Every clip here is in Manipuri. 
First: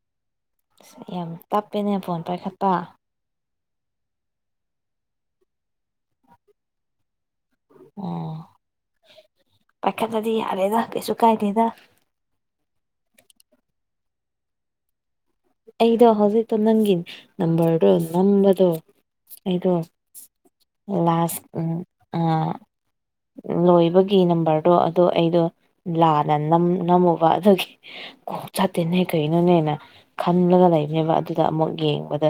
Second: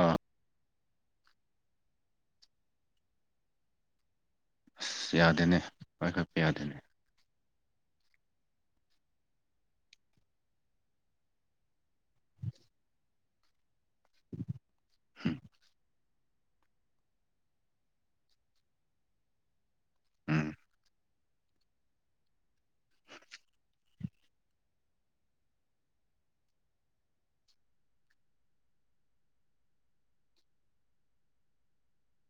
ꯑꯥ ꯌꯥꯝ ꯇꯞꯄꯦꯅꯦ ꯐꯣꯟ ꯄꯥꯏꯈꯠꯄ ꯑꯁ ꯌꯥꯗꯦꯅꯦ ꯍꯣꯏꯈꯣꯏꯠꯄ ꯌꯥꯗꯦꯅꯦ ꯑꯣꯝ ꯄꯥꯏꯈꯠꯠꯇꯂ꯭ꯔꯗꯤ ꯌꯥꯔꯦꯗ ꯀꯩꯁꯨ ꯀꯥꯏꯗꯦꯗ ꯎꯝ ꯑꯩꯗꯣ ꯍꯧꯖꯤꯛꯇꯣ ꯅꯪꯒꯤ ꯅꯝꯕꯔꯗꯣ ꯅꯝꯕꯗꯣ ꯑꯩꯗꯣ ꯎꯝ ꯂꯥꯁ ꯎ ꯂꯣꯏꯕꯒꯤ ꯅꯝꯕꯔ꯫ ꯑꯗꯣ ꯑꯗꯣ ꯑꯩꯗꯣ ꯂꯥꯟꯅ ꯅꯝ ꯅꯝꯃꯨꯕ ꯑꯗꯨꯒꯤ꯫ ꯀꯨ ꯆꯇꯦꯅꯦ ꯀꯔꯤꯅꯣꯅꯦ ꯅ ꯈꯟꯂꯒ ꯂꯩꯕꯅꯦꯕ ꯑꯗꯨꯗ ꯑꯃꯨꯛ ꯌꯦꯡꯕꯗ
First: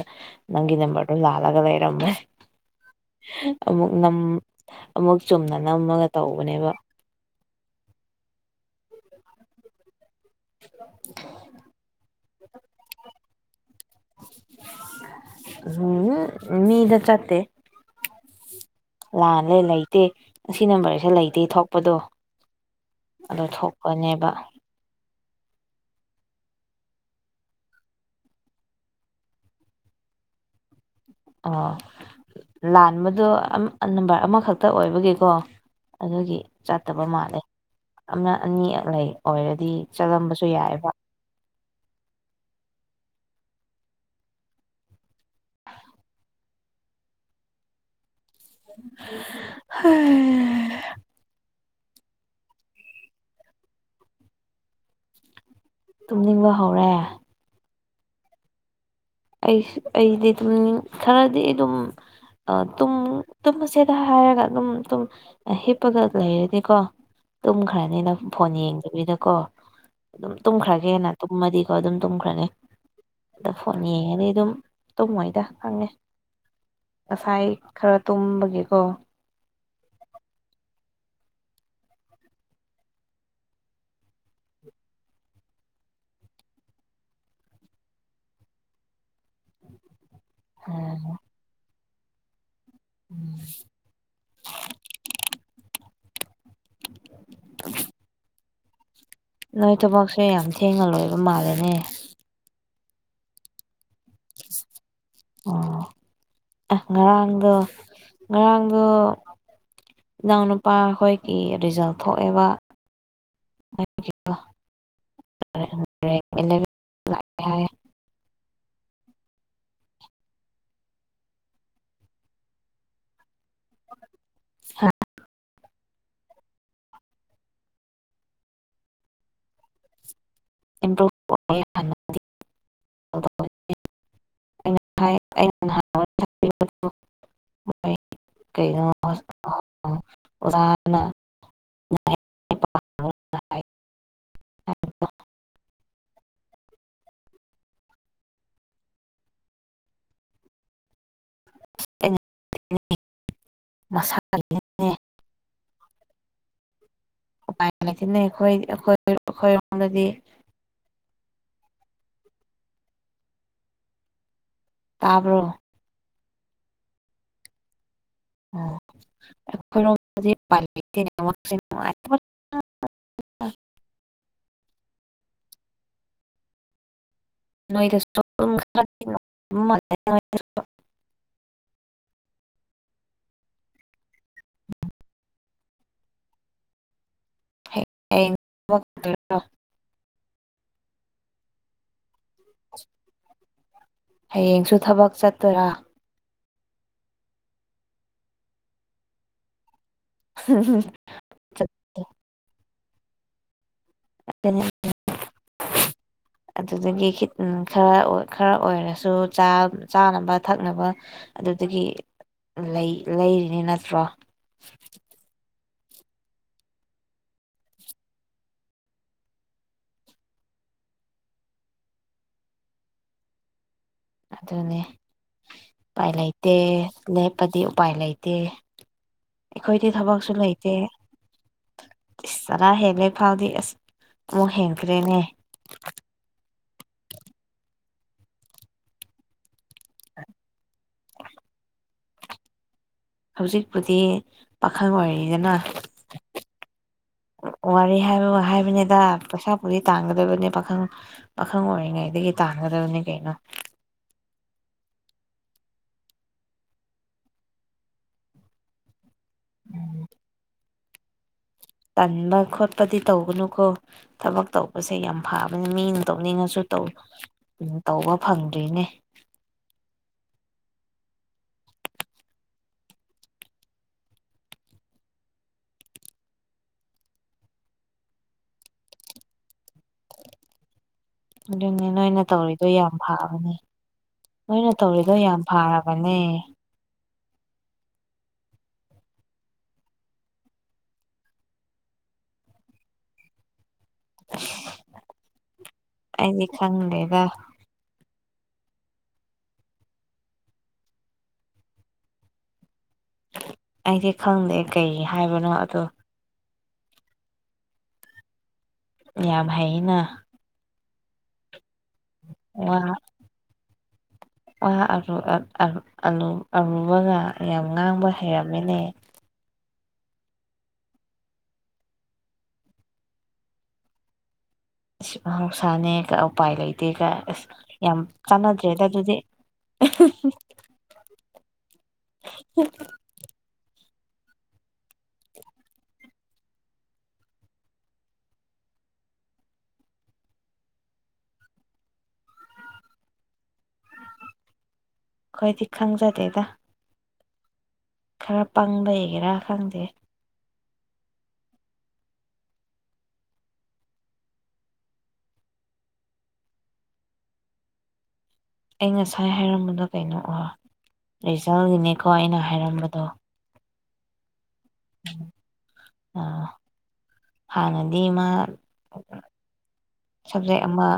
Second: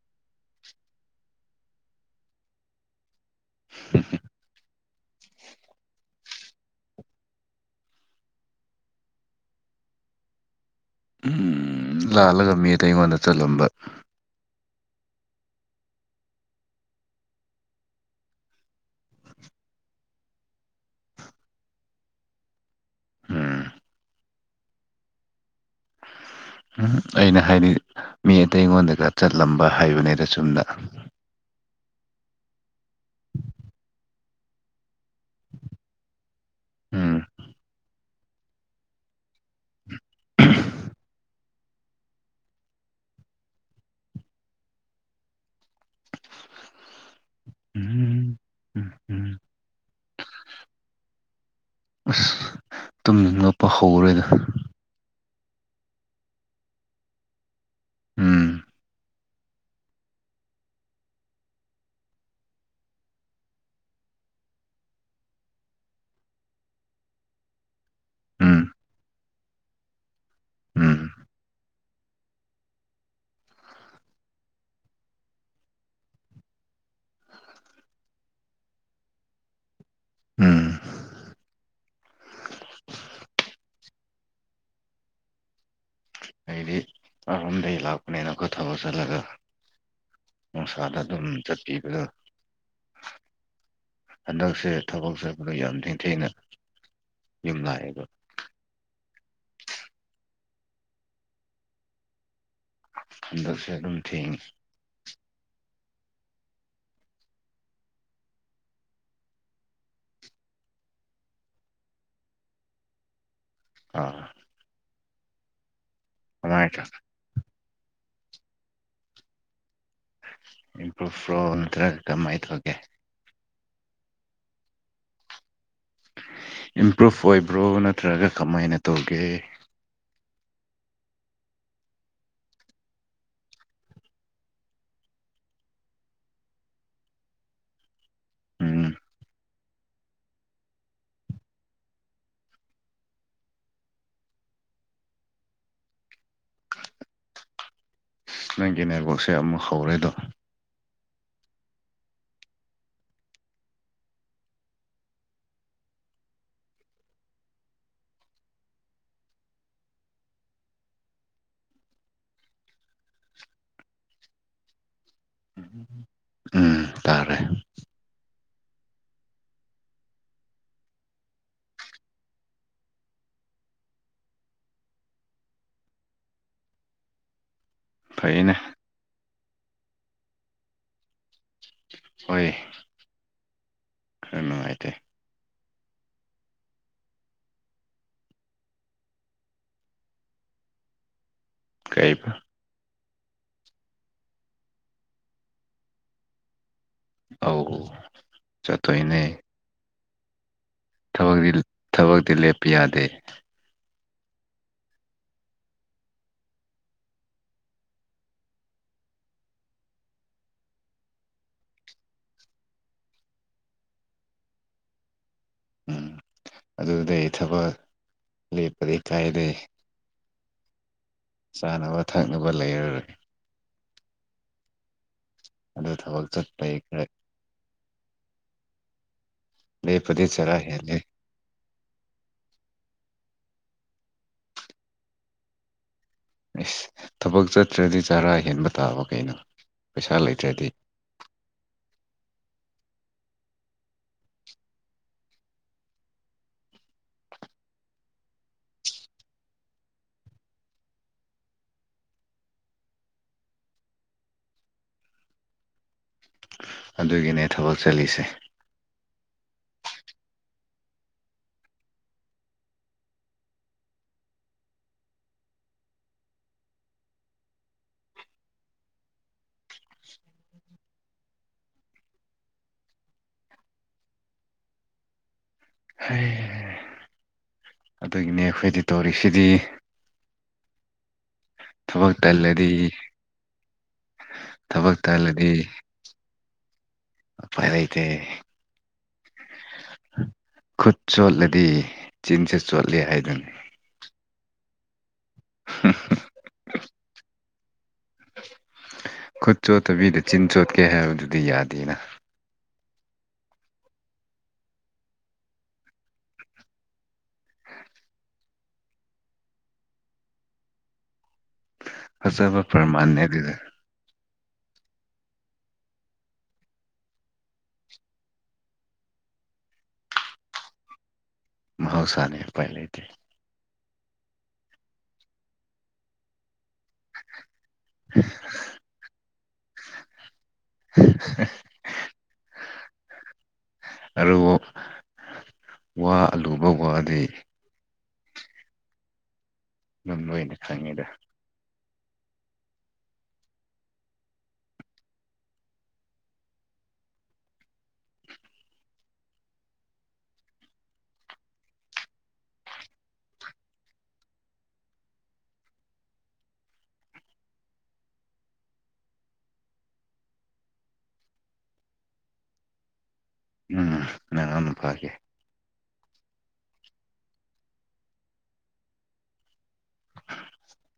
ꯅꯪꯒꯤ ꯅꯝꯕꯔꯗꯣ ꯂꯥꯜꯂꯒ ꯂꯩꯔꯝꯃꯦ꯫ ꯑꯃꯨꯛ ꯅꯝ ꯑꯃꯨꯛ ꯆꯨꯝꯅ ꯅꯝꯃꯒ ꯇꯧꯕꯅꯦꯕ꯫ [inaudible] [inaudible] ꯎꯝ ꯂꯥꯜꯂꯒ ꯃꯤ ꯑꯇꯩ ꯑꯩꯉꯣꯟꯗ ꯆꯠꯂꯝꯕ꯫ ꯎꯝ ꯃꯤꯗ ꯆꯠꯇꯦ꯫ ꯂꯥꯜꯂꯦ ꯂꯩꯇꯦ ꯑꯁꯤ ꯅꯝꯕꯔꯁꯦ ꯂꯩꯇꯦ ꯊꯣꯛꯄꯗꯣ꯫ ꯑꯗꯣ ꯎꯝ ꯊꯣꯛꯄꯅꯦꯕ꯫ ꯎꯍꯨꯝ ꯑꯩꯅ ꯍꯥꯏꯗꯤ ꯃꯤ ꯑꯇꯩ ꯑꯩꯉꯣꯟꯗꯒ ꯆꯠꯂꯝꯕ ꯍꯥꯏꯕꯅꯤꯗ ꯆꯨꯝꯅ ꯑꯥ ꯂꯥꯟꯕꯗꯣ ꯅꯝꯕꯔ ꯑꯃꯈꯛꯇ ꯑꯣꯏꯕꯒꯤꯀꯣ ꯑꯗꯨꯒꯤ ꯆꯠꯇꯕ ꯎꯝ ꯃꯥꯜꯂꯦ ꯑꯃꯅ ꯑꯅꯤ ꯑꯛ ꯂꯩ ꯑꯣꯏꯔꯗꯤ ꯆꯠꯂꯝꯕꯁꯨ ꯌꯥꯏꯑꯕ ꯇꯥꯗꯔꯦ [inaudible] ꯎꯝ ꯎꯝ ꯎꯝ ꯍꯥꯏ ꯑꯁ ꯇꯨꯝꯅꯤꯡꯉꯛꯄ ꯍꯧꯔꯦꯗ ꯇꯨꯝꯅꯤꯡꯕ ꯍꯧꯔꯦ ꯎꯝ ꯑꯩꯁꯨ ꯑꯩꯗꯤ ꯇꯨꯝꯅꯤꯡ ꯈꯔꯥꯗꯤ ꯑꯗꯨꯝ ꯑ ꯇꯨꯝ ꯇꯨꯝꯃꯁꯦꯗ ꯍꯥꯏꯔꯒ ꯑꯗꯨꯝ ꯇꯨꯝ ꯍꯤꯞꯄꯒ ꯂꯩꯔꯗꯤꯀꯣ ꯇꯨꯝꯈ꯭ꯔꯅꯤꯅ ꯐꯣꯟ ꯎꯝ ꯌꯦꯡꯗꯕꯤꯗꯀꯣ ꯑꯗꯨꯝ ꯎꯝ ꯇꯨꯝꯈ꯭ꯔꯥꯒꯦꯅ ꯇꯨꯝꯃꯗꯤꯀꯣ ꯑꯗꯨꯝ ꯇꯨꯝꯈ꯭ꯔꯅꯤ ꯑꯗ ꯌꯦꯡꯉꯗꯤ ꯑꯗꯨꯝ ꯇꯨꯝꯃꯣꯏꯗ ꯈꯪꯉꯦ ꯉꯁꯥꯏ ꯈꯔꯥ ꯇꯨꯝꯕꯒꯤꯀꯣ ꯎꯝ ꯑꯩꯗꯤ ꯑꯔꯥꯝꯗꯒꯤ ꯂꯥꯛꯄꯅꯦꯅꯀꯣ ꯊꯕꯛ ꯆꯠꯂꯒ ꯅꯨꯡꯁꯥꯗ ꯎꯝ ꯑꯗꯨꯝ ꯆꯠꯄꯤꯕꯗꯣ ꯎꯝ ꯍꯟꯗꯛꯁꯦ ꯊꯕꯛ ꯆꯠꯄꯗ ꯌꯥꯝ ꯊꯦꯡ ꯌꯨꯝ ꯂꯥꯛꯏꯕ ꯅꯣꯏ ꯊꯕꯛꯁꯨꯦ ꯌꯥꯝ ꯊꯦꯡꯅ ꯂꯣꯏꯕ ꯃꯥꯜꯂꯦꯅꯦ ꯍꯟꯗꯛꯁꯦ ꯑꯗꯨꯝ ꯊꯦꯡꯉꯦ ꯑꯣ ꯑꯦ ꯉꯔꯥꯡꯗ ꯉꯔꯥꯡꯗ ꯏꯅꯥꯎꯅꯨꯄꯥ ꯍꯣꯏꯒꯤ ꯔꯤꯖꯜ ꯊꯣꯛꯑꯦꯕ [inaudible] ꯑꯥ [unintelligible] ꯍꯉꯥꯏ ꯏꯂꯚꯦꯟ ꯆꯠꯦ [unintelligible] ꯍꯥꯏ ꯏꯝꯄ꯭ꯔꯨꯞꯚ꯭ꯔꯣ ꯅꯠꯇ꯭ꯔꯒ ꯀꯃꯥꯏꯅ ꯇꯧꯒꯦ ꯍꯥ ꯏꯝꯄ꯭ꯔꯨꯨꯞꯚ ꯑꯣꯏꯕ꯭ꯔꯣ ꯅꯠꯇ꯭ꯔꯒ ꯀꯃꯥꯏꯅ ꯇꯧꯒꯦ ꯏꯝꯄ꯭ꯔꯨꯞꯚ [unintelligible] ꯑ [unintelligible] ꯍꯥꯏ ꯎꯝ ꯍꯁ [unintelligible] ꯑꯣꯖꯥꯅ ꯅꯪꯒꯤ ꯅꯦꯠꯋꯥꯛꯁꯦ ꯑꯃꯨꯛ ꯍꯧꯔꯦꯗꯣ ꯑꯩꯅ ꯃꯁꯥꯒꯤꯅꯦ ꯅꯨꯡꯥꯏꯅ [unintelligible] ꯊꯤꯟꯅꯩ ꯑꯩꯈꯣꯏ ꯑꯩꯈꯣꯏ ꯑꯩꯈꯣꯏꯔꯣꯝꯗꯗꯤ ꯇꯥꯕ꯭ꯔꯣ ꯎ ꯎꯝ ꯇꯥꯔꯦ ꯑꯣ ꯑꯩꯈꯣꯏꯔꯣꯝꯗꯗꯤ ꯉꯥꯏ [unintelligible] ꯅꯣꯏꯗ ꯐꯩꯅꯦ [unintelligible] ꯍꯣꯏꯌꯦ ꯈꯔꯥ ꯅꯨꯡꯉꯥꯏꯇꯦ ꯣ [unintelligible] ꯀꯩꯕ ꯍꯌꯦꯡꯁꯨ ꯊꯕꯛ ꯆꯠꯇꯣꯏꯔꯥ ꯑꯧ ꯆꯠꯇꯣꯏꯅꯦ ꯎꯝꯝ [unintelligible] ꯊꯕꯛꯇꯤ ꯊꯕꯛꯇꯤ ꯂꯦꯞꯄ ꯌꯥꯗꯦ ꯑꯗꯨ [unintelligible] ꯑꯗꯨꯗꯒꯤꯈꯤꯠ ꯎꯝ ꯈꯔꯥ ꯈꯔꯥ ꯑꯣꯏꯔꯁꯨ ꯆꯥ ꯆꯥꯅꯕ ꯊꯛꯅꯕ ꯑꯗꯨꯗꯒꯤ ꯂꯩ ꯂꯩꯔꯤꯅꯤ ꯅꯠꯇ꯭ꯔꯣ ꯎꯝ ꯑꯗꯨꯗꯩ ꯊꯕꯛ ꯂꯦꯞꯄꯗꯤ ꯀꯥꯏꯗꯦ ꯆꯥꯅꯕ ꯊꯛꯅꯕ ꯂꯩꯔꯔꯣꯏ ꯑꯗꯨꯅꯦ ꯑꯗꯨ ꯎꯄꯥꯏ ꯊꯕꯛ ꯂꯩꯇꯦ ꯆꯠꯄꯩ ꯈꯔ ꯂꯦꯞ ꯄꯗꯤ ꯎꯄꯥꯏ ꯂꯩꯇꯦ ꯑꯩꯈꯣꯏꯗꯤ ꯂꯦꯞꯄꯗꯤ ꯊꯕꯛꯁꯨ ꯆꯔꯥ ꯂꯩꯇꯦ ꯍꯦꯜꯂꯦ ꯆꯔꯥ ꯍꯦꯜꯂꯦ ꯐꯥꯎꯗꯤ ꯑꯁ ꯑꯃꯨꯛ ꯍꯦꯟꯈ꯭ꯔꯦꯅꯦ ꯑꯦꯁ ꯊꯕꯛ ꯆꯠꯇ꯭ꯔꯗꯤ ꯆꯥꯔꯥ ꯍꯦꯟꯕ ꯇꯥꯕ ꯀꯩꯅꯣ ꯄꯩꯁꯥ ꯂꯩꯇ꯭ꯔꯗꯤ ꯍꯧꯖꯤꯛꯄꯨꯗꯤ ꯄꯥꯈꯪ ꯑꯣꯏꯔꯤꯗꯅ ꯋꯥꯔꯤ ꯍꯥꯏꯕ ꯍꯥꯏꯕꯅꯤꯗ ꯄꯩꯁꯥ ꯄꯨꯗꯤ ꯇꯥꯟꯒꯗꯕꯅꯦ ꯄꯥꯈꯪ ꯄꯥꯈꯪ ꯑꯣꯏꯔꯤꯉꯩꯗꯒꯤ ꯇꯥꯟꯒꯗꯕꯅꯤ ꯀꯩꯅꯣ ꯑꯗꯨꯒꯤꯅꯦ ꯊꯕꯛ ꯆꯠꯂꯤꯁꯦ ꯎꯝ ꯇꯟꯕ ꯈꯣꯠꯄꯗꯤ ꯇꯧꯒꯅꯨꯀꯣ ꯊꯕꯛ ꯇꯧꯕꯁꯦ ꯌꯥꯝ ꯐꯕꯅꯤ ꯃꯤꯅ ꯇꯧꯅꯤꯡꯉꯁꯨ ꯇꯧ ꯎ ꯇꯧꯕ ꯐꯪꯗ꯭ꯔꯤꯅꯦ ꯍꯩ ꯑꯗꯨꯒꯤꯅꯦ ꯑꯩꯈꯣꯏꯗꯤ ꯇꯧꯔꯤꯛꯁꯤꯗꯤ ꯑꯗꯨꯅꯦ ꯊꯕꯛ ꯅꯣꯏꯅ ꯇꯧꯔꯤꯗꯣ ꯇꯜꯂꯗꯤ ꯌꯥꯝ ꯐꯕꯅꯦ ꯅꯣꯏꯅ ꯊꯕꯛ ꯇꯧꯔꯤꯗꯣ ꯌꯥꯝ ꯐꯥꯔꯕꯅꯦ ꯑꯄꯥꯏꯂꯩꯇꯦ ꯈꯨꯠ ꯆꯣꯠꯂꯗꯤ ꯆꯤꯟꯁꯦ ꯆꯣꯠꯂ ꯍꯥꯏꯗꯨꯅ ꯑꯩꯗꯤ ꯈꯪꯗꯦꯗ ꯈꯨꯠ ꯆꯣꯠꯇꯕꯤꯗ ꯆꯤꯟ ꯆꯣꯠꯀꯦ ꯍꯥꯏꯕꯗꯨꯗꯤ ꯌꯥꯗꯦꯅ ꯑꯩꯗꯤ ꯈꯪꯗꯦ ꯀꯩ ꯍꯥꯏꯕꯅꯣ ꯑꯗꯣ ꯌꯥꯝ ꯍꯥꯏꯅ ꯋꯥ ꯍꯁꯕꯄꯔ ꯃꯥꯅꯦꯗꯗ ꯋꯥ ꯑꯔꯨꯕꯒ ꯌꯥꯝ ꯉꯥꯡꯕ ꯍꯩꯔꯝꯃꯤꯅꯦ ꯃꯍꯧꯁꯥꯅꯤ ꯄꯥꯏ ꯂꯩꯇꯦ ꯃꯍꯧꯁꯥꯅꯤ ꯎꯄꯥꯏ ꯂꯩꯇꯦ ꯇꯤꯒ ꯑꯁ ꯌꯥꯝ ꯆꯥꯟꯅꯗ꯭ꯔꯦꯗ ꯑꯗꯨꯗꯤ [unintelligible] ꯍ ꯑꯗꯨꯕꯨ ꯋꯥ ꯑꯂꯨꯕ ꯋꯥꯗꯤ ꯑꯗꯨꯝ ꯂꯣꯏꯅ ꯈꯪꯉꯦꯗ ꯈꯣꯏ ꯇꯛꯈꯪꯪ ꯆꯇꯦꯗ ꯈꯔ ꯄꯪꯕ ꯍꯒꯦꯔꯥ ꯈꯪꯗꯦ ꯑꯩ ꯉꯁꯥꯏ ꯍꯥꯏꯔꯝꯕꯗꯣ ꯀꯩꯅꯣ ꯔꯤꯖꯜꯒꯤꯅꯦꯀꯣ ꯑꯩꯅ ꯍꯥꯏꯔꯝꯕꯗꯣ ꯎꯝ ꯑ ꯐꯒꯦ ꯑꯥ ꯍꯥꯟꯅꯗꯤ ꯃꯥ ꯁꯕꯖꯦꯛ ꯑꯃ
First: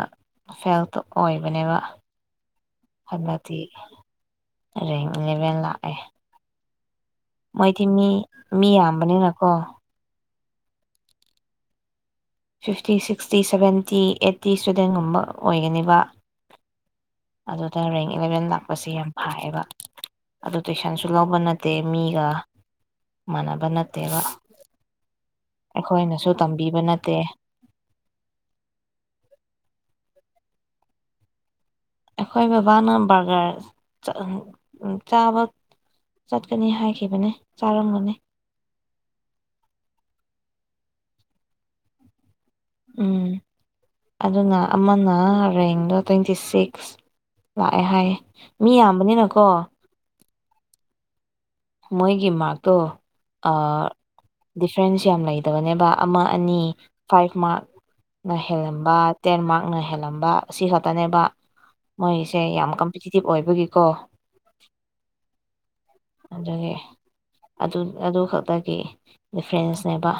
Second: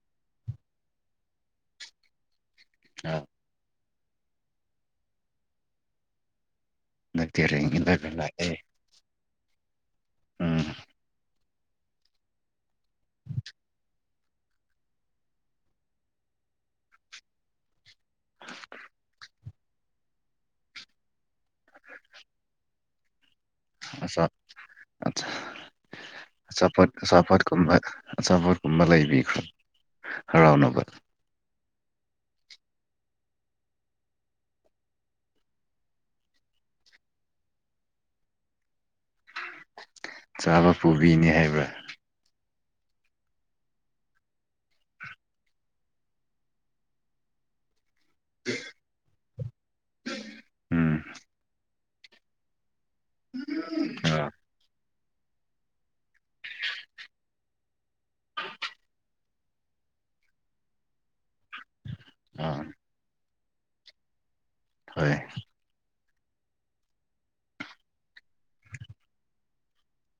ꯐꯦꯜꯇꯣ ꯑꯣꯏꯕꯅꯦꯕꯗ ꯗꯤ ꯔꯦꯡ ꯏꯂꯦꯚꯦꯟ ꯂꯥꯛꯑꯦ ꯍꯟꯗꯛꯇꯤ ꯔꯦꯡ ꯃꯣꯏꯗꯤ ꯃꯤ ꯏꯂꯚꯦꯟ ꯂꯥꯛꯑꯦ ꯃꯤ ꯌꯥꯝꯕꯅꯤꯅꯀꯣ um fifty sixty seventy eighty ꯁ꯭ꯇꯨꯗꯦꯟꯒꯨꯝꯕ ꯑꯣꯏꯒꯅꯤꯕ ꯑꯗꯨꯗ ꯔꯦꯡ ꯏꯂꯚꯦꯟ ꯂꯥꯛꯄꯁꯦ ꯌꯥꯝ ꯍꯥꯏꯥꯏꯌꯦꯕ ꯑꯗꯨ ꯇꯨꯏꯁꯟꯁꯨ ꯂꯧꯕ ꯅꯠꯇꯦ ꯃꯤꯒ ꯃꯥꯟꯅꯕ ꯅꯠꯇꯦꯕ ꯑꯆꯥ ꯑꯆꯥ ꯑꯩꯈꯣꯏꯅꯁꯨ ꯇꯝꯕꯤꯕ ꯅꯠꯇꯦ ꯒꯨꯝꯕ ꯑꯆꯥꯄꯣꯠ ꯀꯨꯝꯕ ꯂꯩꯕꯤꯈ꯭ꯔꯣ ꯍꯔꯥꯎꯅꯕ ꯑꯩꯈꯣꯏ ꯕꯕꯥꯅ ꯕꯔꯒꯔ ꯆꯥꯕ ꯆꯠꯀꯅꯤ ꯍꯥꯏꯈꯤꯕꯅꯤ ꯆꯥꯔꯝꯒꯅꯤ ꯆꯥꯕ ꯄꯨꯕꯤꯅꯤ ꯍꯥꯏꯕ꯭ꯔꯥ ꯎꯝ ꯑꯗꯨꯅ ꯑꯃꯅ ꯔꯦꯡꯗꯣ ꯇ꯭ꯋꯦꯟꯇꯤ ꯁꯤꯛꯁ ꯂꯥꯛꯑꯦ ꯍꯥꯏꯌꯦ ꯃꯤ ꯌꯥꯝꯕꯅꯤꯅꯀꯣ ꯎꯝ ꯃꯣꯏꯒꯤ ꯃꯥꯔꯛꯇꯣ ꯗꯤꯐ꯭ꯔꯦꯟꯁ ꯌꯥꯝ ꯂꯩ ꯐ ꯇꯕꯅꯦꯕ ꯑꯃ ꯑꯅꯤ ꯐꯥꯏꯚ ꯃꯥꯔꯛꯅ ꯍꯦꯜꯂꯝꯕ ꯇꯦꯟ ꯃꯥꯔꯛꯅ ꯍꯦꯜꯂꯝꯕ ꯑꯁꯤ ꯈꯛꯇꯅꯦꯕ ꯃꯣꯏꯁꯦ ꯑꯥ ꯌꯥꯝ ꯀꯝꯄꯤꯇꯤꯇꯤꯞ ꯑꯣꯏꯕꯒꯤꯀꯣ ꯍꯣꯏ ꯑꯗꯒꯤ ꯑꯗꯨ ꯑꯗꯨ ꯈꯛꯇꯒꯤ ꯗꯤꯐ꯭ꯔꯦꯟꯁꯅꯦꯕ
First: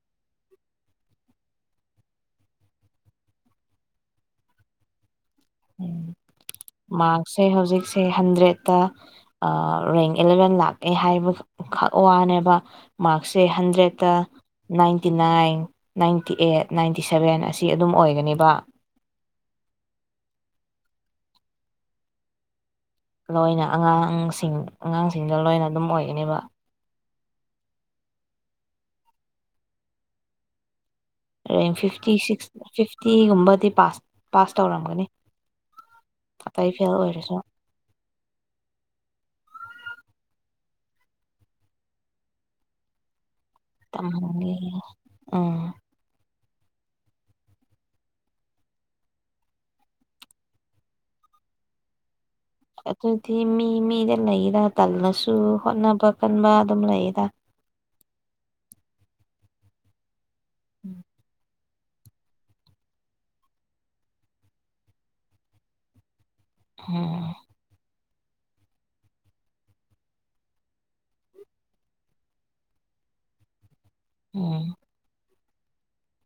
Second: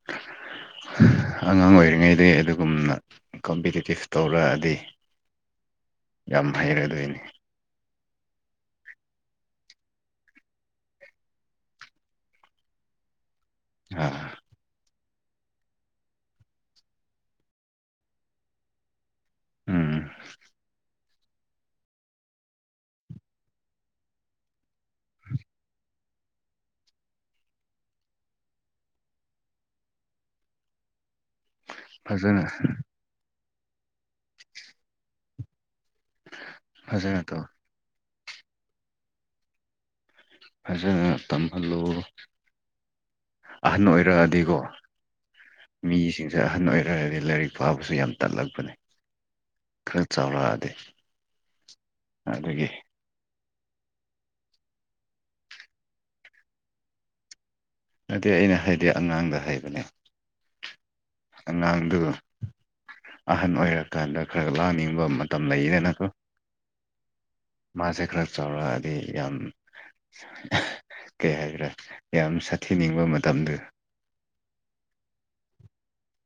[unintelligible] ꯑꯉꯥꯡ ꯑꯣꯏꯔꯤꯉꯩꯗ ꯑꯗꯨꯒꯨꯝꯅ ꯀꯝꯄꯤꯇꯤꯇꯤꯞ ꯇꯧꯔꯛꯑꯗꯤ ꯌꯥꯝ ꯐꯩꯔꯦ ꯑꯗꯨ ꯑꯣꯏꯅꯦ ꯁꯦ ꯍꯧꯖꯤꯛꯁꯦ ꯍꯟꯗ꯭ꯔꯦꯗꯠꯇ ꯔꯦꯡ ꯑꯦꯂꯚꯦꯟ ꯂꯥꯛꯑꯦ ꯍꯥꯏꯕ ꯈꯛ ꯋꯥꯅꯦꯕ ꯃꯥꯔꯛꯁꯁꯦ ꯍꯟꯗ꯭ꯔꯦꯗꯠꯇ ꯑꯥ ninety nine ninety eight ninety seven ꯑꯁꯤ ꯑꯗꯨꯝ ꯑꯣꯏꯒꯅꯦꯕ ꯎꯝ ꯂꯣꯏꯅ ꯑꯉꯥꯡꯁꯤꯡ ꯑꯉꯥꯡꯁꯤꯡꯗ ꯂꯣꯏꯅ ꯑꯗꯨꯝ ꯑꯣꯏꯒꯅꯦꯕ ꯑ ꯐꯤꯐꯇꯤ ꯐꯖꯅ ꯁꯤꯛꯁ ꯐꯤꯐꯇꯤꯒꯨꯝꯕꯗꯤ ꯄꯥꯁ ꯄꯥꯁ ꯇꯧꯔꯝꯒꯅꯤ ꯑꯇꯩ ꯐꯦꯜ ꯐꯖꯅ ꯑꯣꯏꯔꯁꯨ ꯇꯧ ꯐꯖ ꯇꯝꯍꯜꯂꯨ ꯑꯍꯟ ꯇꯝꯍꯟꯒꯦ ꯑꯣꯏꯔꯛꯑꯗꯤꯀꯣ ꯎꯝ ꯃꯤꯁꯤꯡꯁꯦ ꯑꯍꯟ ꯑꯣꯏꯔꯛꯗꯤ ꯂꯥꯏꯔꯤꯛ ꯄꯥꯕꯁꯨ ꯌꯥꯝ ꯇꯠꯂꯛꯄꯅꯦ ꯈꯔ ꯆꯥꯎꯔꯛꯑꯗꯤ ꯑꯗꯨꯗꯒꯤ ꯑꯗꯨꯗꯤ ꯃꯤ ꯃꯤꯗ ꯂꯩꯔ ꯇꯜꯅꯁꯨ ꯍꯣꯠꯅꯕ ꯀꯟꯕ ꯑꯗꯨꯝ ꯂꯩꯔ ꯑꯗꯨꯗꯗꯤ ꯑꯩꯅ ꯍꯥꯏꯗꯤ ꯑꯉꯥꯡꯗ ꯍꯩꯕꯅꯦ ꯎꯝ ꯑꯉꯥꯡꯗꯨ ꯑꯍꯟ ꯑꯣꯏꯔꯀꯥꯟꯗ ꯈꯔ ꯂꯥꯡꯅꯤꯡꯕ ꯃꯇꯝ ꯂꯩꯗꯅꯀꯣ ꯑꯝ ꯃꯥꯁꯦ ꯈꯔ ꯆꯥꯎꯔꯛꯑꯗꯤ ꯌꯥꯝ ꯀꯩ ꯍꯥꯏꯕ꯭ꯔꯥ ꯌꯥꯝ ꯁꯥꯊꯤꯅꯤꯡꯕ ꯃꯇꯝꯗ ꯎꯝ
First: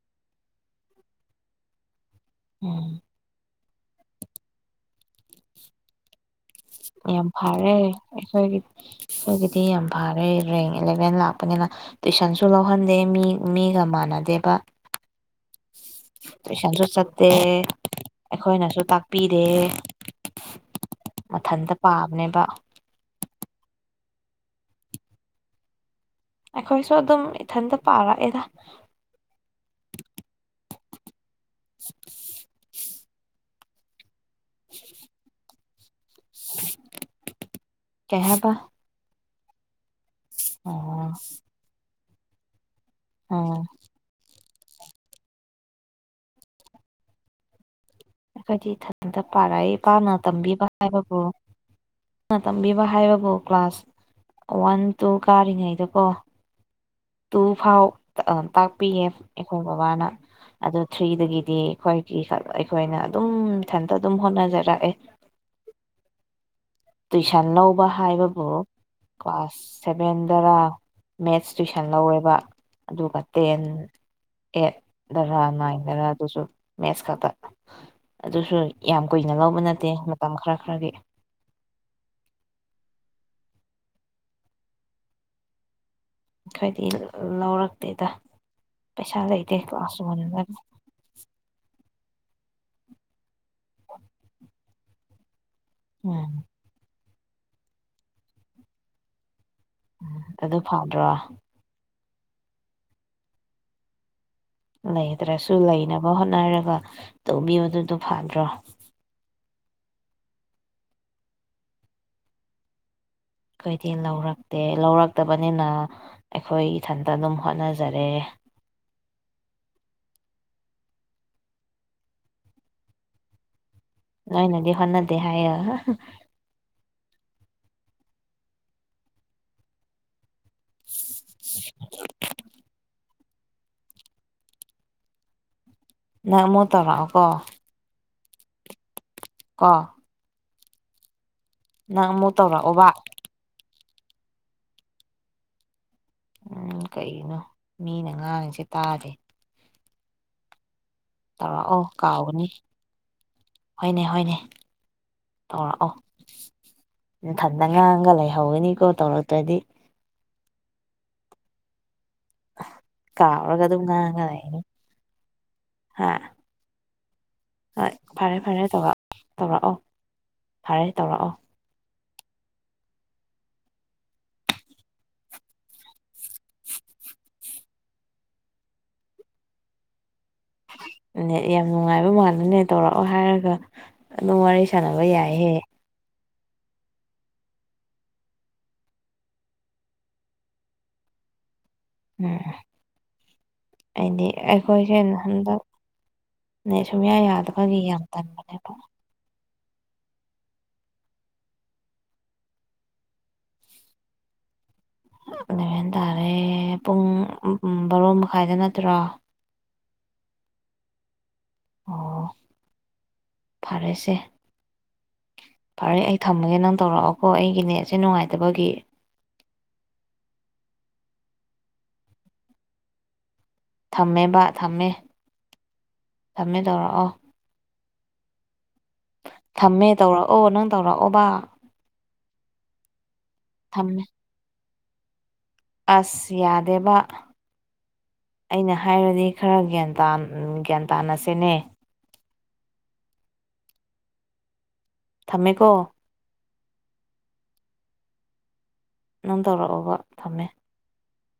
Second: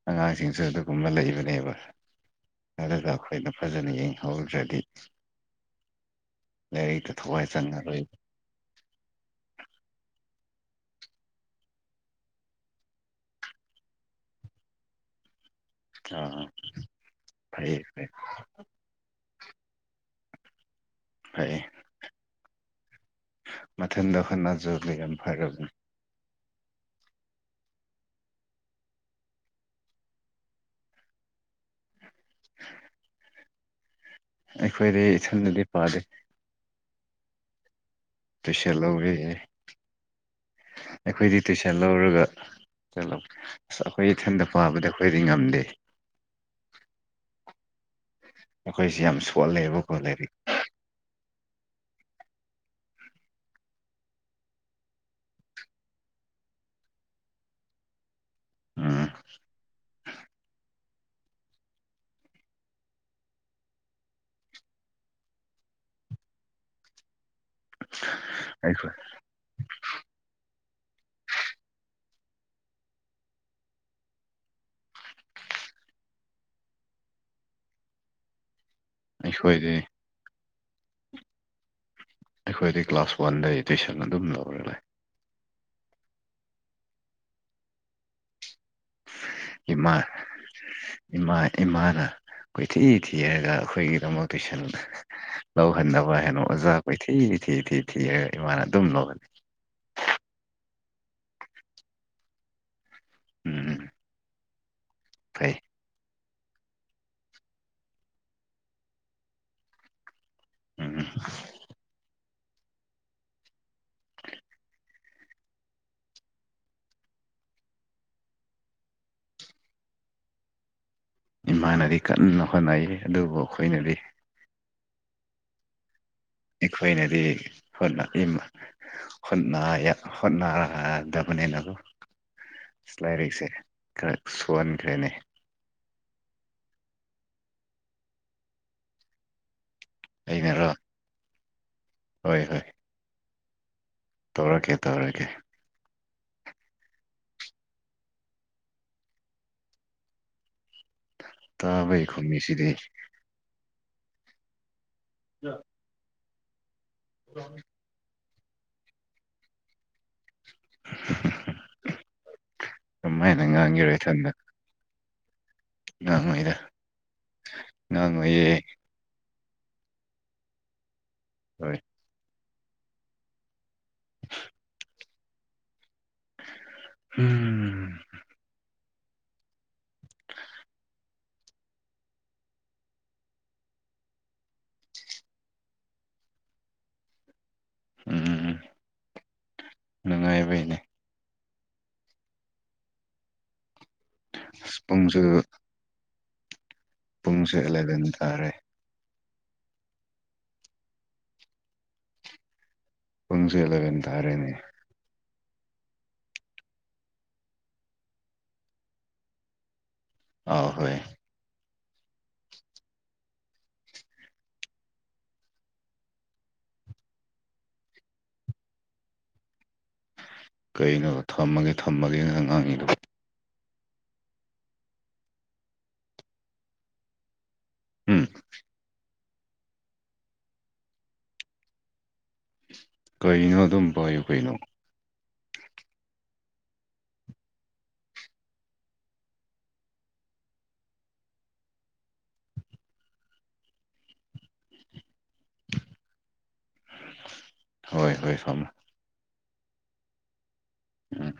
ꯑꯉꯥꯡꯁꯤꯡꯁꯨ ꯑꯗꯨꯒꯨꯝꯕ ꯂꯩꯕꯅꯦꯕ ꯎꯝ ꯑꯗꯨꯒ ꯑꯩꯈꯣꯏꯅ ꯐꯖꯅ ꯌꯦꯡꯍꯧꯗ꯭ꯔꯗꯤ ꯂꯥꯏꯔꯤꯛꯇ ꯌꯥꯝ ꯊꯋꯥꯏ ꯐꯔꯦ ꯆꯪꯉꯔꯣꯏ ꯑꯩꯈꯣꯏꯒꯤ ꯑꯩꯈꯣꯏꯒꯤꯗꯤ ꯌꯥꯝ ꯐꯔꯦ ꯔꯦꯡ ꯏꯂꯚꯦꯟ ꯂꯥꯛꯄꯅꯤꯅ ꯇꯨꯏꯁꯟꯁꯨ ꯂꯧꯍꯟꯗꯦ ꯃꯤ ꯃꯤꯒ ꯃꯥꯟꯅꯗꯦꯕ ꯑꯥ ꯄꯩꯁꯥꯁꯨ ꯆꯠꯇꯦ ꯐꯩꯌꯦ ꯐꯩ ꯑꯩꯈꯣꯏꯅꯁꯨ ꯇꯥꯛ ꯄꯤꯔꯦ ꯐꯩꯌꯦ ꯃꯊꯟꯇ ꯄꯥꯕꯅꯦꯕ ꯃꯊꯟꯗ ꯑꯩꯈꯠꯅꯖꯕꯒꯤ ꯌꯥꯝ ꯐꯔꯕꯅꯤ ꯑꯩꯈꯣꯏꯁꯨ ꯑꯗꯨꯝ ꯏꯊꯟꯇ ꯄꯥꯔꯛꯑꯦꯗ ꯑ ꯑꯩꯈꯣꯏꯗꯤ ꯏꯁꯝꯗꯗꯤ ꯄꯥꯗꯦ [unintelligible] ꯍꯥꯏꯕ ꯇꯨꯏꯁꯟ ꯂꯧꯔꯦ ꯎꯝ ꯑꯩꯈꯣꯏꯗꯤ ꯇꯨꯏꯁꯟ ꯂꯧꯔꯒ ꯆꯠꯂꯝꯕ ꯑꯣ ꯑꯁ ꯑꯩꯈꯣꯏ ꯏꯊꯟꯇ ꯄꯥꯕꯗ ꯑꯩꯈꯣꯏꯗꯤ ꯉꯝꯗꯦ ꯑꯩꯈꯣꯏꯗꯤ ꯑꯩꯈꯣꯏꯁꯤ ꯌꯥꯝ ꯏꯊꯟꯇ ꯄꯥꯔꯛꯏ ꯁꯣꯜꯂꯦꯕꯀꯣ ꯄꯥꯛꯅ ꯂꯥꯏꯔꯤꯛ ꯇꯝꯕꯤꯕ ꯍꯥꯏꯕꯕꯨ ꯅ ꯇꯝꯕꯤꯕ ꯍꯥꯏꯕꯕꯨ ꯀ꯭ꯂꯥꯁ ꯋꯥꯟ ꯇꯨ ꯀꯥꯔꯤꯉꯩꯗꯀꯣ ꯇꯨ ꯐꯥꯎ ꯇꯥꯛꯄꯤꯌꯦ ꯎꯝ ꯑꯩꯈꯣꯏ ꯕꯕꯥꯅ ꯑꯗꯨ ꯊ꯭ꯔꯤꯗꯒꯤꯗꯤ ꯑꯩꯈꯣꯏꯒꯤ ꯑꯩꯈꯣꯏꯅ ꯑꯗꯨꯝ ꯏꯊꯟꯇ ꯑꯗꯨꯝ ꯍꯣꯠꯅꯖꯔꯛꯑꯦ [inaudible] ꯇꯨꯏꯁꯟ ꯂꯧꯕ ꯍꯥꯏꯕꯕꯨ ꯑꯩꯈꯣꯏ ꯀ꯭ꯂꯥꯁ ꯁꯚꯦꯟꯗꯔ ꯃꯦꯠꯁ ꯇꯨꯏꯁꯟ ꯂꯧꯋꯦꯕ ꯑꯗꯨꯒ ꯇꯦꯟ ꯑꯦꯠ ꯗꯔꯥ ꯅꯥꯏꯟꯗꯔꯥ ꯑꯗꯨꯁꯨ ꯃꯦꯠꯁ ꯈꯛꯇ ꯑꯗꯨꯁꯨ ꯌꯥꯝ ꯀꯨꯏꯅ ꯂꯧꯕ ꯑꯩꯈꯣꯏꯗꯤ ꯅꯠꯇꯦ ꯃꯇꯝ ꯈꯔ ꯈꯔꯒꯤ ꯑꯩꯈꯣꯏꯗꯤ ꯀ꯭ꯂꯥꯁ ꯋꯥꯟꯗꯩ ꯇꯨꯏꯁꯟ ꯑꯗꯨꯝ ꯂꯧꯔ ꯂꯩ ꯈꯣꯏꯗꯤ ꯂꯧꯔꯛꯇꯦꯗ ꯄꯩꯁꯥ ꯂꯩꯇꯦ ꯏꯃꯥ ꯀ꯭ꯂꯥꯁ ꯂꯧꯅꯤꯡꯉꯥꯢ ꯏꯃꯥ ꯏꯃꯥꯅ ꯀꯣꯏꯊꯤ ꯊꯤꯔꯒ ꯑꯩꯈꯣꯏꯒꯤꯗꯃꯛ ꯇꯨꯏꯁꯟ ꯂꯧꯍꯟꯅꯕ ꯎꯝ ꯍꯥꯏꯅ ꯑꯣꯖꯥ ꯀꯣꯏꯊꯤ ꯊꯤ ꯊꯤ ꯊꯤꯔꯒ ꯏꯃꯥꯅ ꯑꯗꯨꯝ ꯂꯧꯍꯟꯂꯤ ꯑꯗꯨ ꯐꯗ꯭ꯔꯣ ꯎꯝ ꯂꯩꯗ꯭ꯔꯁꯨ ꯐꯩ ꯂꯩꯅꯕ ꯍꯣꯠꯅꯔꯒ ꯇꯧꯕꯤꯌꯣ ꯑꯗꯨꯗꯣ ꯐꯗ꯭ꯔꯣ ꯎꯝ ꯎꯝ ꯈꯣꯢꯗꯤ ꯂꯧꯔꯛꯇꯦ ꯂꯧꯔꯛꯇꯕꯅꯤꯅ ꯑꯩꯈꯣꯏ ꯏꯊꯟꯇ ꯑꯗꯨꯝ ꯍꯣꯠꯅꯖꯔꯦ ꯏꯃꯥꯅꯗꯤ ꯀꯟꯅ ꯍꯣꯠꯅꯩ ꯑꯗꯨꯕꯨ ꯑꯩꯈꯣꯏꯅꯗꯤ ꯅꯣꯏꯅꯗꯤ ꯍꯣꯠꯅꯗꯦ ꯍꯥꯏꯌꯦ ꯑꯩꯈꯣꯏꯅꯗꯤ ꯍꯣꯠꯅꯥ ꯍꯣꯠꯅ ꯍꯣꯠꯅꯗꯕꯅꯦꯅ ꯗꯨ ꯂꯥꯏꯔꯤꯛꯁꯦ ꯈꯔ ꯁꯣꯟꯈ꯭ꯔꯦꯅꯦ ꯅꯪ ꯑꯃꯨꯛ ꯇꯧꯔꯛꯑꯣꯒꯣ ꯀꯣ ꯑꯩꯅꯔꯣ ꯅꯪ ꯑꯃꯨꯛ ꯍꯣꯏ ꯍꯣꯏ ꯇꯧꯔꯛꯑꯣꯕ ꯇꯧꯔꯛꯀꯦ ꯇꯧꯔꯛꯀꯦ ꯎꯝ ꯀꯩꯅꯣ ꯃꯤꯅ ꯉꯥꯡꯉꯤꯁꯦ ꯇꯥꯗꯦ ꯇꯧꯔꯛꯑꯣ ꯇꯥꯕꯒꯤ ꯀꯥꯎꯒꯅꯤ ꯈꯨꯝꯃꯤꯁꯤꯗꯤ ꯍꯣꯏꯅꯦ ꯍꯣꯏꯅꯦ ꯇꯧꯔꯛꯑꯣ ꯅꯊꯥꯟ ꯉꯥꯡꯉ ꯂꯩꯍꯧꯒꯅꯤꯀꯣ ꯇꯧꯔꯛꯇ꯭ꯔꯗꯤ ꯀꯝꯍꯥꯏꯅ ꯀꯥꯎꯔꯒ ꯑꯗꯨꯝ ꯉꯥꯡꯒꯦꯔꯣ ꯉꯥꯡꯉꯒ ꯏꯊꯥꯟꯗ ꯂꯩꯅꯤ ꯍꯥ ꯉꯥꯡꯉꯣꯢꯗ ꯍꯣꯏ ꯐꯔꯦ ꯐꯔꯦ ꯇꯧꯔꯛ ꯇꯧꯔꯛꯑꯣ ꯐꯔꯦ ꯇꯧꯔꯛꯑꯣ ꯍꯣꯏ ꯎꯝ [unintelligible] ꯅꯦꯠ ꯌꯥꯝ ꯅꯨꯡꯉꯥꯏꯕ ꯃꯥꯜꯂꯤꯅꯦ ꯇꯧꯔꯛꯑꯣ ꯍꯥꯏꯔꯒ ꯑꯗꯨꯝ ꯋꯥꯔꯤ ꯁꯥꯟꯅꯕ ꯌꯥꯏꯍꯦ ꯎꯝꯝ ꯎꯝ ꯅꯨꯡꯉꯥꯏꯕꯩꯅꯦ ꯎꯝ ꯍꯥꯏꯗꯤ ꯑꯁ ꯑꯩꯈꯣꯏꯁꯦ ꯄꯨꯡꯁꯨ ꯍꯟꯗꯛ ꯅꯦꯠ ꯁꯨꯝꯌꯥ ꯄꯨꯡꯁꯦ ꯌꯥꯗꯕꯒꯤ ꯌꯥꯝ ꯑꯦꯂꯚꯦꯟ ꯇꯥꯔꯦ ꯇꯟꯕꯅꯦꯕ ꯄꯨꯟꯁꯨ ꯑꯦꯂꯕꯦꯟ ꯊꯥꯔꯦꯅꯦ ꯑꯂꯦꯚꯦꯟ ꯇꯥꯔꯦ ꯄꯨꯡ ꯕꯥꯔꯣ ꯃꯈꯥꯏꯗ ꯅꯠꯇ꯭ꯔꯣ ꯑꯥ ꯍꯣꯏ ꯑꯣ ꯐꯔꯦꯁꯦ ꯐꯔꯦ ꯑꯩ ꯊꯝꯃꯒꯦ ꯅꯪ ꯇꯧꯔꯛꯑꯣꯀꯣ ꯑꯩꯒꯤ ꯅꯦꯠꯁꯦ ꯅꯨꯡꯉꯥꯏꯇꯕꯒꯤ ꯀꯩꯅꯣ ꯊꯝꯃꯒꯦ ꯊꯝꯃꯒꯦꯅ ꯉꯥꯡꯉꯤꯗꯣ ꯊꯝꯃꯦ ꯕꯥ ꯊꯝꯃꯦ ꯊꯝꯃꯦ ꯇꯧꯔꯛꯑꯣ ꯎꯝ ꯊꯝꯃꯦ ꯇꯧꯔꯛꯑꯣ ꯅꯪ ꯇꯧꯔꯛꯑꯣꯕ ꯀꯩꯅꯣ ꯑꯗꯨꯝ ꯊꯝꯃꯦ ꯄꯥꯏꯌꯨ ꯀꯩꯅꯣ ꯑꯁ ꯌꯥꯗꯦꯕ ꯑꯩꯅ ꯍꯥꯏꯔꯗꯤ ꯈꯔ ꯒ꯭ꯌꯥꯟ ꯇ ꯒ꯭ꯌꯥꯟ ꯇꯥꯅꯁꯦꯃꯦ ꯊꯝꯃꯦꯀꯣ ꯍꯣꯏ ꯍꯣꯏ [unintelligible] ꯅꯪ ꯇꯧꯔꯛꯑꯣꯕ ꯊꯝꯃꯦ ꯎꯝ